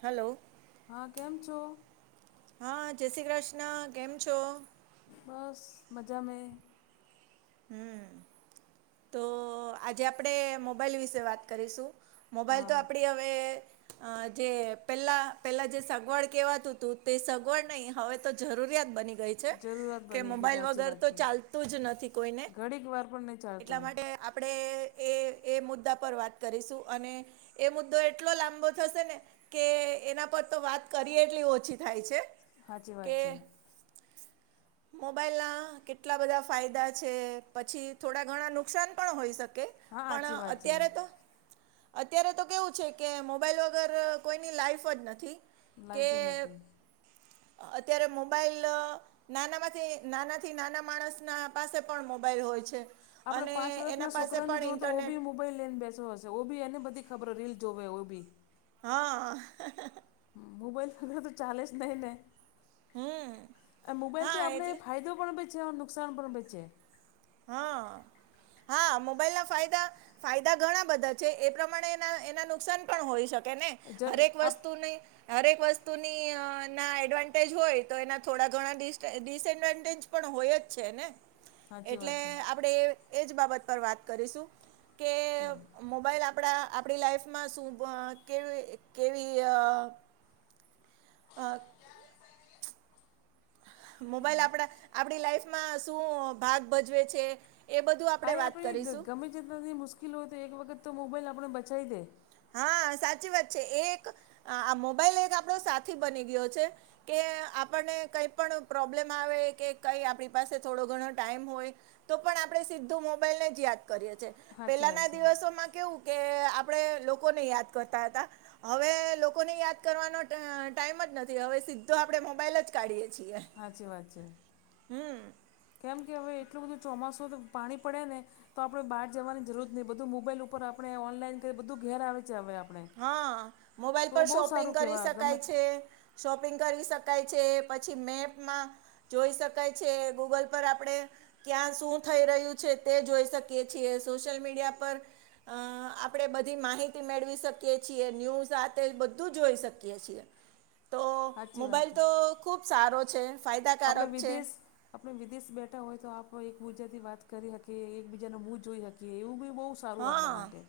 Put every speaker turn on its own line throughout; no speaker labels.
Hello
હા કેમ છો?
હા જય શ્રી ક્રશ્ર્ન. કેમ છો?
બસ મજા મે.
હમ તો આજે આપડે મોબાઈલ વિશે વાત કરીશું. મોબાઈલ
હા
તો આપડી અવ અ જે પેલા પેલા જે સગવડ કેવાતું હતું તે સગવડ નહ હવે જરૂરિયાત બની ગઈ છે
જરૂરિયાત
કે
બની ગયું છે,
મોબાઈલ વગર તો ચાલતું જ નથી. કોઈને
ગડી વાર પણ નહી.
એટલા માટે આપડે એ એ મુદ્દા પર વાત કરીશું અને એ મુદ્દો એટલો લાંબો થશે ને કે એના પર તો વાત કરીએ એટલી ઓછી થાય છે.
સાચી વાત
કે
છે
મોબાઈલના કેટલા બધા ફાયદા છે પછી થોડા ઘણા નુકસાન પણ હોઈ શકે.
હા
પણ
સાચી વાત છે
અત્યારે તો અત્યારે તો કેવું છે કે મોબાઈલ વગર કોઈની લાઈફ જ નથી. કે
લાઈફ જ નથી
અત્યારે મોબાઈલ નાના માંથી નાનાથી નાના માણસ ના પાસે પણ મોબાઈલ હોય છે.
આપણે
અને
પાંચ
એના
વર્ષના
પાસે
છોકરા ને
પણ
જો તો ઓ
ઇન્ટરનેટ
બી મો મોબાઈલ લઈને બેસો હશે વોબી એને બધી ખબર રીલ જોવેય વોબી
હા હેહેહે.
મોબાઈલ વગર તો ચાલે જ નહી ને.
હમ
આ મોબાઈલ
હા
થી આપને
એટલે
ફાયદો પણ બી છેે નુકસાન પણ છેે.
હા
[inaudible]
હા મોબાઈલના ફાયદા ફાયદા ઘણા બધા છે એ પ્રમાણે એના એના નુકસાન પણ હોય શકે ને
જ
હરેક
આપ
વસ્તુને હરેક વસ્તુની અ ના એડવાન્ટેજ હોય તો એના થોડા ઘણા ડિસ ડીસ એડવાન્ટેજ પણ હોય જ છે ને.
સાચી
એટલે
વાત છે
આપડે એજ બાબત પર વાત કરીશું કે મોબાઈલ આપડા આપડી લાઈફમાં શુંભ કેવી કેવી અ અ મોબાઈલ આપડા આપડી લાઈફમાં શું ભાગ ભજવે છે એ બધું આપડે
આ
વાત
આપણે
કરીશું.
ગમે એટલી મુશ્કેલ હોય તો એક વખત તો મોબાઈલ આપણે બચાવી લે.
હા સાચી વાત છે એક આ મોબાઈલ એક આપડો સાથી બની ગયો છે. કે આપણને કઈ પણ પ્રોબ્લેમ આવે કે કઈ આપણી પાસે થોડો ઘણો ટાઈમ હોય તો પણ આપડે સીધું મોબાઈલ ને જ યાદ કરીએ છીએ.
સાચી વાત
પેલાના
છે
દિવસોમાં કેવું કે આપડે લોકોને યાદ કરતા હતા. હવે લોકોને યાદ કરવાનો ટ ટાઈમ જ નથી હવે સીધો આપડે મોબાઈલ જ કાઢીયે છીએ.
હાચી વાત છે
હમ
કેમ કે હવે એટલું બધું ચોમાસું તો પાણી પડે ને હવે તો આપણે બહાર જવાની જરૂર નહી બધું મોબાઈલ ઉપર આપણે ઓનલાઈન કરી બધું ઘેર આવે છે હવે આપ
હા મોબાઈલ પર શોપિંગ કરી
કહેવાય ગમે
શકાય છે શોપિંગ કરી શકાય છે પછી મેપમાં જોઈ શકાય છે ગૂગલ પર આપડે ક્યાં શું થઈ રહ્યું છે તે જોઈ શકીએ છીએ સોશિયલ મીડિયા પર અ આપણેે બધી માહિતી મેળવી શકીએ ન્ય સાથે બધું જોઈ શકીએ છીએ તો
સાચી વાત
મોબાઈલ
છે.
તો ખૂબ સારો છે
આપણે
ફાયદાકારક છે
વિદેશ આપણે વિદેશ બેઠા હોય તો આપ એકબીજા થી વાત કરી શકીએ એકબીજા ન મુહ જોઈ શકીએ એવું સારું આપણે
હા
માટે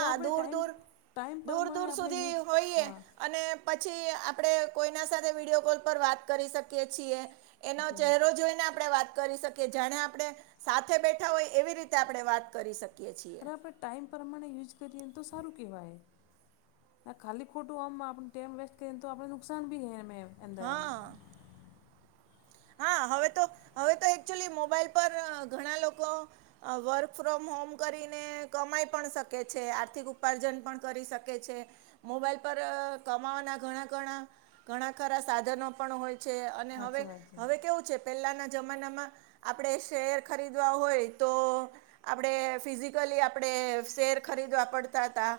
ઓમેં આપણે
દૂર
ટાઈમ
દૂર
ટાઈમ
દૂર
પ્રમાણે
દૂર
આપણે યુઝ
સુધી હોઈએ અને પછી આપણે કોઈના સાથે વિડીયો કોલ પર વાત કરી શકીએ છીએ એનો
સાચી વાત
ચહેરો જોઈને આપણે વાત કરી શકીએ જાણે આપણે સાથે બેઠા હોય એવી રીતે આપણે વાત કરી શકીએ છીએ
બરાબાર ટાઈમ પ્રમાણે યુઝ કરીએ ને તો સારું કહેવાય આ ખાલી ખોટું આમ આપ ટાઈમ વેસ્ટ કરીને તો આપણ ને નુકસાન બી હૈ
હા હા હવે તો હવે તો એકચુલી મોબાઈલ પર ઘણા લોકો વર્ક ફ્રોમ હોમ કરીને કમાઈ પણ શકે છે આર્થિક ઉપાર્જન પણ કરી શકે છે મોબાઈલ પર કમાવાના ઘણા ઘણા ઘણા ખરા સાધનો પણ હોય છે અને હવે
હાચી વાત છે
હવે કેવું છે પેલાના જમાનામાં આપણેે શેર ખરીદવા હોય તો આપણેે ફિઝિકલી આપણેે શેર ખરીદવા પડતા હતા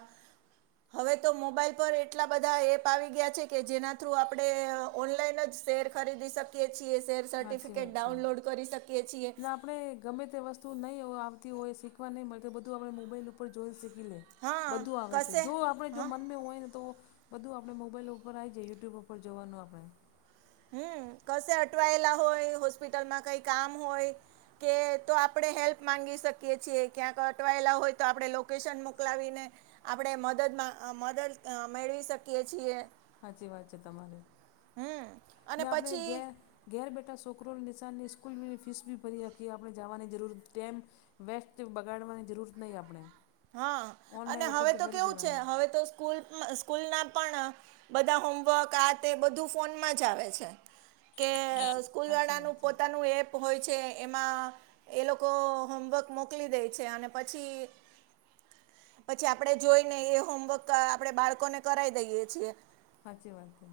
હવે તો મોબાઈલ પર એટલા બધા એપ આવી ગયા છે કે જેના થ્રુ આપણે ઓનલાઈન જ શેર ખરીદી શકીએ છીએ શેર
હાચી વાત
સર્ટિફિકેટ
છે.
ડાઉનલોડ કરી શકીએ છીએ
ને આપણે ગમે તે વસ્તુ નહીં આવતી હોય શીખવા નહીં મળતી બધું આપણે મોબાઈલ ઉપર જોઈને શીખી લે
હા
બધું આવે છે
કશે
જો આપણે જો
હા
મનમાં હોય ને તો બધું આપણે મોબાઈલ ઉપર આવી જાય યુટ્યુબ ઉપર જવાનું આપણે
હમ કસે અટવાયેલા હોય હોસ્પિટલમાં કઈ કામ હોય કે તો આપણે હેલ્પ મામાંગી શકીએ છીએ ક્યાંક અટવાયેલા હોય તો આપણે લોકેશન મોકલાવીને આપણે મદદમાં મદદ મેળવી શકીએ છીએ
સાચી વાત છે તમારી
હમ અને
ને આપણે
પછી
ગે ઘેર બેઠા છોકરોની નિશાનની સ્કૂલ બની ફીસ બી ભરી રાકીીએ આપણે જવાની જરૂર ટટેમ વેસ્ટ બગાડવાની જરૂરત નહીં આપણે
હા અને
ઓનલાઈન
હવે
ઉપરથી
તો
ભરી
કેવું છે
દેવાની
હવે તો સ્કૂલ સ્કૂલ ના પણ બધા હોમવર્ક આ તે બધું ફોનમાં જ આવે છે કે
હાચી હાચી વાત
સ્કૂલવાળાનું
છે
પોતાનું એપ હોય છે એમાં એ લોકો હોમવર્ક મોકલી દે છે અને પછી પછી આપડે જોઈ ને એ હોમવર્ક આપડે બાળકોને કરાવી દઈએ છીએ
સાચી વાત છે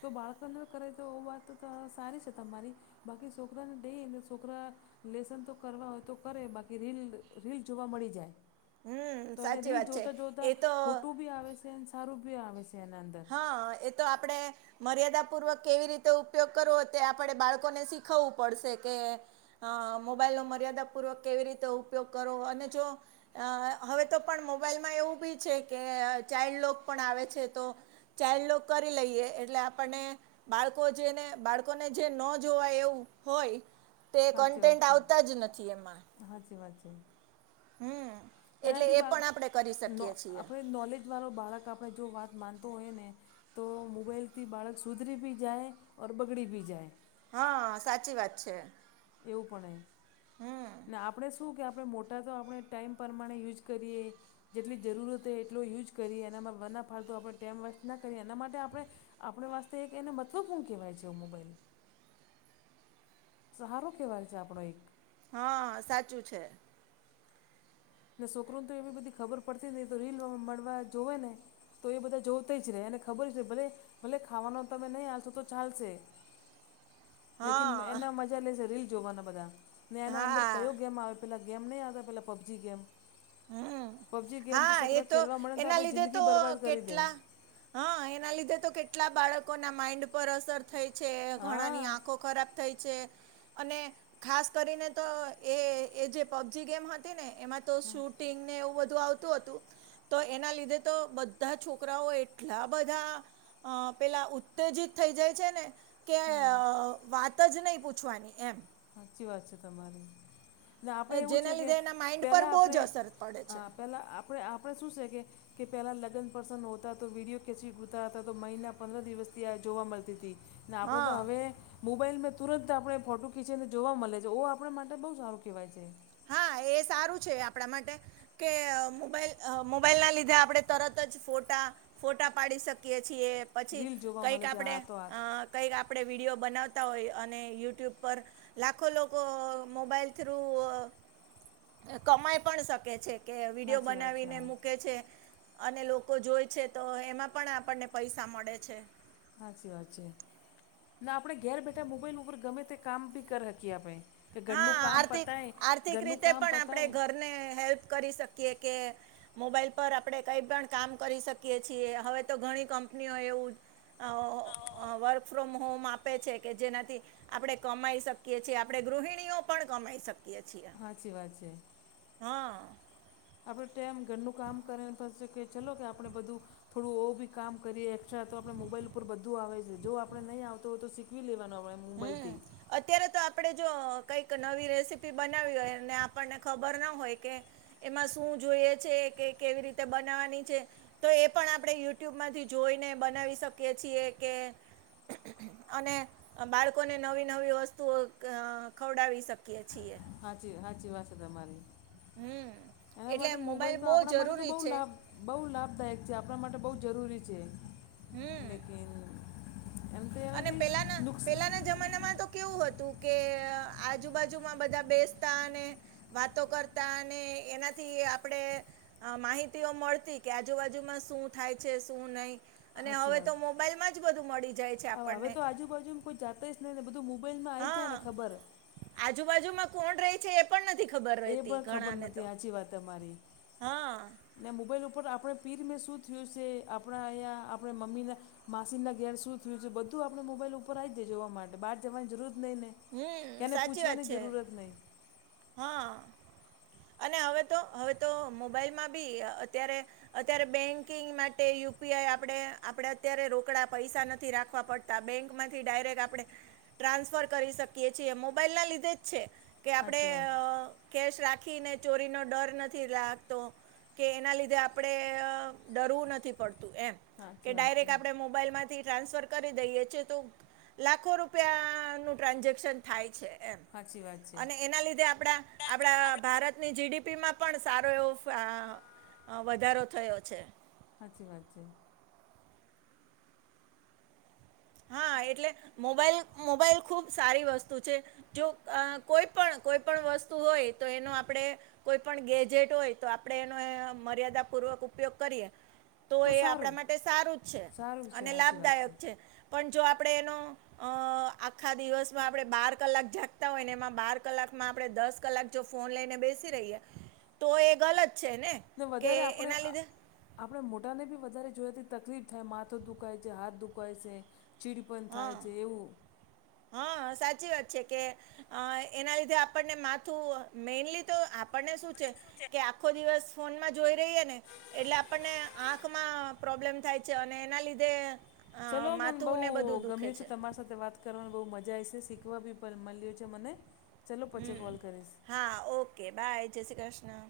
તો બાળકને કરે તો એ વાત તો સારી છે તમારી બાકી છોકરાને દઈ છોકરા લેસન તો કરવા હોય તો કરે બાકી રીલ રીલ જોવા મળી જાય
હમ
તો એને
સાચી
રીલ
વાત છે
જોતા જોતા
એ તો
ખોટું બી આવે છે અને સારું બી આવે છે એના અંદર
હા એ તો આપડે મર્યાદા પૂર્વક કેવી રીતે ઉપયોગ કરવો તે આપણે બાળકોને શીખવવું પડશે કે હ મોબાઈલનો મર્યાદાપૂર્વક કેવી રીતે ઉપયોગ કરો અને જો અ હવે તો પણ મોબાઈલમાં એવું બી છે કે ચાઇલ્ડ લોગ પણ આવે છે તો ચાઇલ્ડ લોગ કરી લઈએ એટલે આપણને બાળકો જેને બાળકોને જે ન જોવા એવું હોય તે કન્ટેન્ટ આવતા જ નથી એમાં
હાજીી વાજ
હમ એટલે
એનાથી
એ
બા
પણ આપણે કરી શકીએ છીએ
આપણે નોલેજ વાળો બાળક આપણે જો વાત માનતો હોઈ ને તો મોબાઈલથી બાળક સુધરી બી જાય ઓર બગડી બી જાય
હા સાચી વાત છે
એવું પણ
હમ
ને આપડે શું કે આપડે મોટ ટા તો આપણે ટાઈમ પ્રમાણે યુઝ કરીએ જેટલી જરૂરત હો એટલો યુઝ કરીએ એના વના ફાળત આપડે ટાઈમ વસ્ટ ના કરીએ એના માટે આપડે આપણે વાસ્તે એક એને મહત્વપૂર્ણ કેવાય છે મોબાઈલ સહારો કેવાય છે આપણો એક
હા સાચું છે
ને છોકરોને તો એવી બધી ખબર પડતી નહી તો રીલ મળવા જોવે ને તો એ બધા જોતા જ રે અનેને ખબર જ છે ભલે ભલે ખાવાનો તમે નહીં હાલશો તો ચાલશે [inaudible] લેકીન
હા
એના મજા લેશે રીલ જોવાના બધા ને એના અંદર
હા
કયો ગેમ આવે પેલા ગેમ નહીં આવતા પેલા પબજી ગેમ
હમ
પબજી ગેમ
હા એ
છોકરા
તો
ખેલવા મળે ને
એના
આપણે
લીધે તો
જિંદગી બરબાદ કરી દે
કેટલા હા એના લીધે તો કેટલા બાળકોના માઈન્ડ પર અસર થઈ છે ઘણાની
હા
આંખો ખરાબ થઈ છે અને ખાસ કરીને તો એ જે પબજી ગેમ હતી ને એમાં તો
હા
શૂટિંગ ને એવું બધું આવતું હતું તો એના લીધે તો બધા છોકરાઓ એટલા બધા અ પેલા ઉત્તેજિત થઈ જાય છે ને કે
હા
અ વાત જ નઈ પૂછવાની એમ
હાચી વાત છે તમારી આપડે એવું છે
જેના
કે
લીધે એના માઇન્ડ પર
પહેલાં
બહુ
આપડે
જ અસર પડે
અ
છે
પહેલાં આપડે આપડે શું છે કે કે પહેલા લગ્ન પ્રસન હોતા તો વિડિયો કેચવી ગતા હતા તો મહિના પંદર દિવસથી આ જોવા મળતી તી ને આપડે તો
હા
હવે મોબાઈલમાં તુરંત આપડે ફોટો કી છે ને જોવા મળે છે ઓ આપડે માટે બહુ સારું કેવાય છે
હા એ સારું છે આપડા માટે કે મોબાઈલ મોબાઈલના લીધે આપડે તરત જ ફોટા ફોટા પાડી શકીએ છીએ પછી
રીલ જોવા
કઈક
મળે છે
આપડે
હા તો હા
અ કંઈ આપડે વિડીયો બનાવતા હોય અને યુટ્યુબ પર લાખો લોકો મોબાઈલ થ્રુ કમાય પણ શકે છે કે વિડીયો
સાચી વાત છે
બનાવીને
હા
મૂકે છે અને લોકો જોય છે તો એમાં પણ આપણને પૈસા મળે છે
હાચી વાત છે ના આપડે ઘેર બેઠા મોબાઈલ ઉપર ગમે તે કામ બી કર હકી એ આપડે
હા આર્થિક આર્થિક રીતે
કામ
પણ આપડે
પતાય
ઘરને હેલ્પ કરી શકીએ કે મોબાઈલ પર આપડે કઈ પણ કામ કરી શકીએ છીએ હવે તો ઘણી કંપનીઓ એવું આવો વર્ક ફ્રોમ હોમ આપે છે કે જેનાથી આપડે કમાઈ શકીએ છે આપડે ગૃહિ ણીઓ પણ કમાઈ શકીએ છીએ
હાચી વાત છે
હા
આપડુ ટાઈમ ઘરનું કામ કરીને થશ છે કે ચલો કે આપણે બધું થોડું ઓ બી કામ કરીએ એક્સ્ટ્રા તો આપડે મોબાઈલ ઉપર બધું આવે છે જો આપણે નહીં આવતો હોય તો શીખવી લેવાનું આપણે એમ
હમ
મુંબલથી
અત્યારે તો આપડે જો કઈક નવી રેસીપી બનાવી હોય ને આપણને ખબર ના હોય કે એમાં શું જોઈએ છે કે કેવી રીતે બનાવાની છે તો એ પણ આપડે યુટ્યુબમાંથી જોઈને બનાવી શકીએ છીએ કે અને બાળકોને નવી નવી વસ્તુઓ ખવડાવી શકીએ છીએ
હાચી હાચી વાત છે તમારી
હમ
એના
એટલે
માટે મોબાઈલ તો
બહુ
આપણા માટે તો
જરૂરી
બહુ
છે
લાભ બહુ લાભદાયક છે આપણા માટે બહુ જરૂરી છે
હમ
લેકિન એમ તો એનાથી નુકસ
જમાના માં તો કેવું હતું કે આજુબાજુમાં બધા બેસતા અને વાતો કરતા અને એનાથી આપડે આ માહિતીઓ મળતી કે આજુબાજુમાં શું થાય છે શું નહી અને
સાચી
હવે
વાત
તો મોબાઈલમાં જ બધું મળી જાય છે આપ
હવે તો આજુબાજુમ કોઈ જાતે જ નહી ને બધું મોબાઈલમાં આઈ
હા
જાયને ખબર હ.
આજુબાજુમાં કોણ રે છે એપ પણ નથી ખબર
એ
રહેતી
પણ ખબર
ઘણા ને
નથી
તો
સાચી વાત તમારી
હા.
ને મોબાઈલ ઉપર આપણે પીર મેં શું થયું છે આપણા અહીંયા આપણે મમ્મીના માસીના ઘેર શું થ્યું છે બધું આપણે મોબાઈલ ઉપર આઈ જઈ જોવા માટે બહાર જવાની જરૂર નહીં ને.
હમ
કેને
સાચી વાત
પૂછવાની
છે
જરૂરત નહી.
હા. અને હવે તો હવે તો મોબાઈલમાં બી અત્યારે અત્યારે બેંકિંગ માટે યુપીઆઈ આપણે આપડે અત્યારે રોકડા પૈસા નથી રાખવા પડ તા બેંક માંથી ડાયરેક્ટ આપણે ટ્રાન્સફર કરી શકીએ છીએ મોબાઈલ ના લીધે જ છે કે આપડે
સાચી વાત
અ કેશ રાખી ને ચોરી નો ડર નથી લાગતો. કે એના લીધે આપણે અ ડરવું નથી પડતું એમ
સાચી
કે
વાત છે
ડાયરેક્ટ આપડે મો બાઈલ માંથી ટ્રાન્સફર કરી દઈએ છે તો લાખો રૂપિયાનું ટ્રાન્ઝેક્શન થાય છે એમ
સાચી વાત છે
અને એના લીધે આપડા આપણા ભારતની જીડીપીમાં પણ સારો એવો ફા વધારો થયો છે.
હાચી વાત છે.
હા એટલે મોબાઈલ મોબાઈલ ખુબ સારી વસ્તુ છે. જો અ કોઈ પણ કોઈ પણ વસ્તુ હોય તો એનું આપડે કોઈ પણ ગેજેટ હોય તો આપડે એનો અય મર્યાદા પૂર્વક ઉપયોગ કરીએ. તો એ આપણા માટે સારું જ છે
સારું છે
અને
સાચી વાત
લાભદાયક છે પણ જો આપણે એનો અ આખા દિવસમાં આપડે બાર કલાક જાગતા હોય ને એમાં બાર કલાકમાં આપડે દસ કલાક જો ફોન લઈને બેસી રહીએ તો એ ગલત છે ને.
તો
કે
વધારે આપણે
એના
આ
લીધે
આપણે મોટાને બી વધારે જોઈએ તે તકલીફ થાય માથો દુખાય છે હાથ દુખાય છે ચીડ પન થાય
હા
છે એવું.
હા સાચી વાત છે કે અ એના લીધે આપણને માથું મેઈનલી તો આપણને શું છે કે આખો દિવસ ફોનમાં જોઈ રહીએ ને એટલે આપણને આંખમાં પ્રોબ્લેમ થાય છે અને એના લીધે અ,
ચલો મન બઉ
માથું ને બધું દુખે
ગમ્યું છે તમારા સાથ તો વાત કરવાની બહુ મજા આવી છે શીખવા બી મલ્યું છે મને ચલો પછી
હમ
કોલ કરીશ.
હા ઓકે બાય જય શ્રી ક્રશ્ર્ન.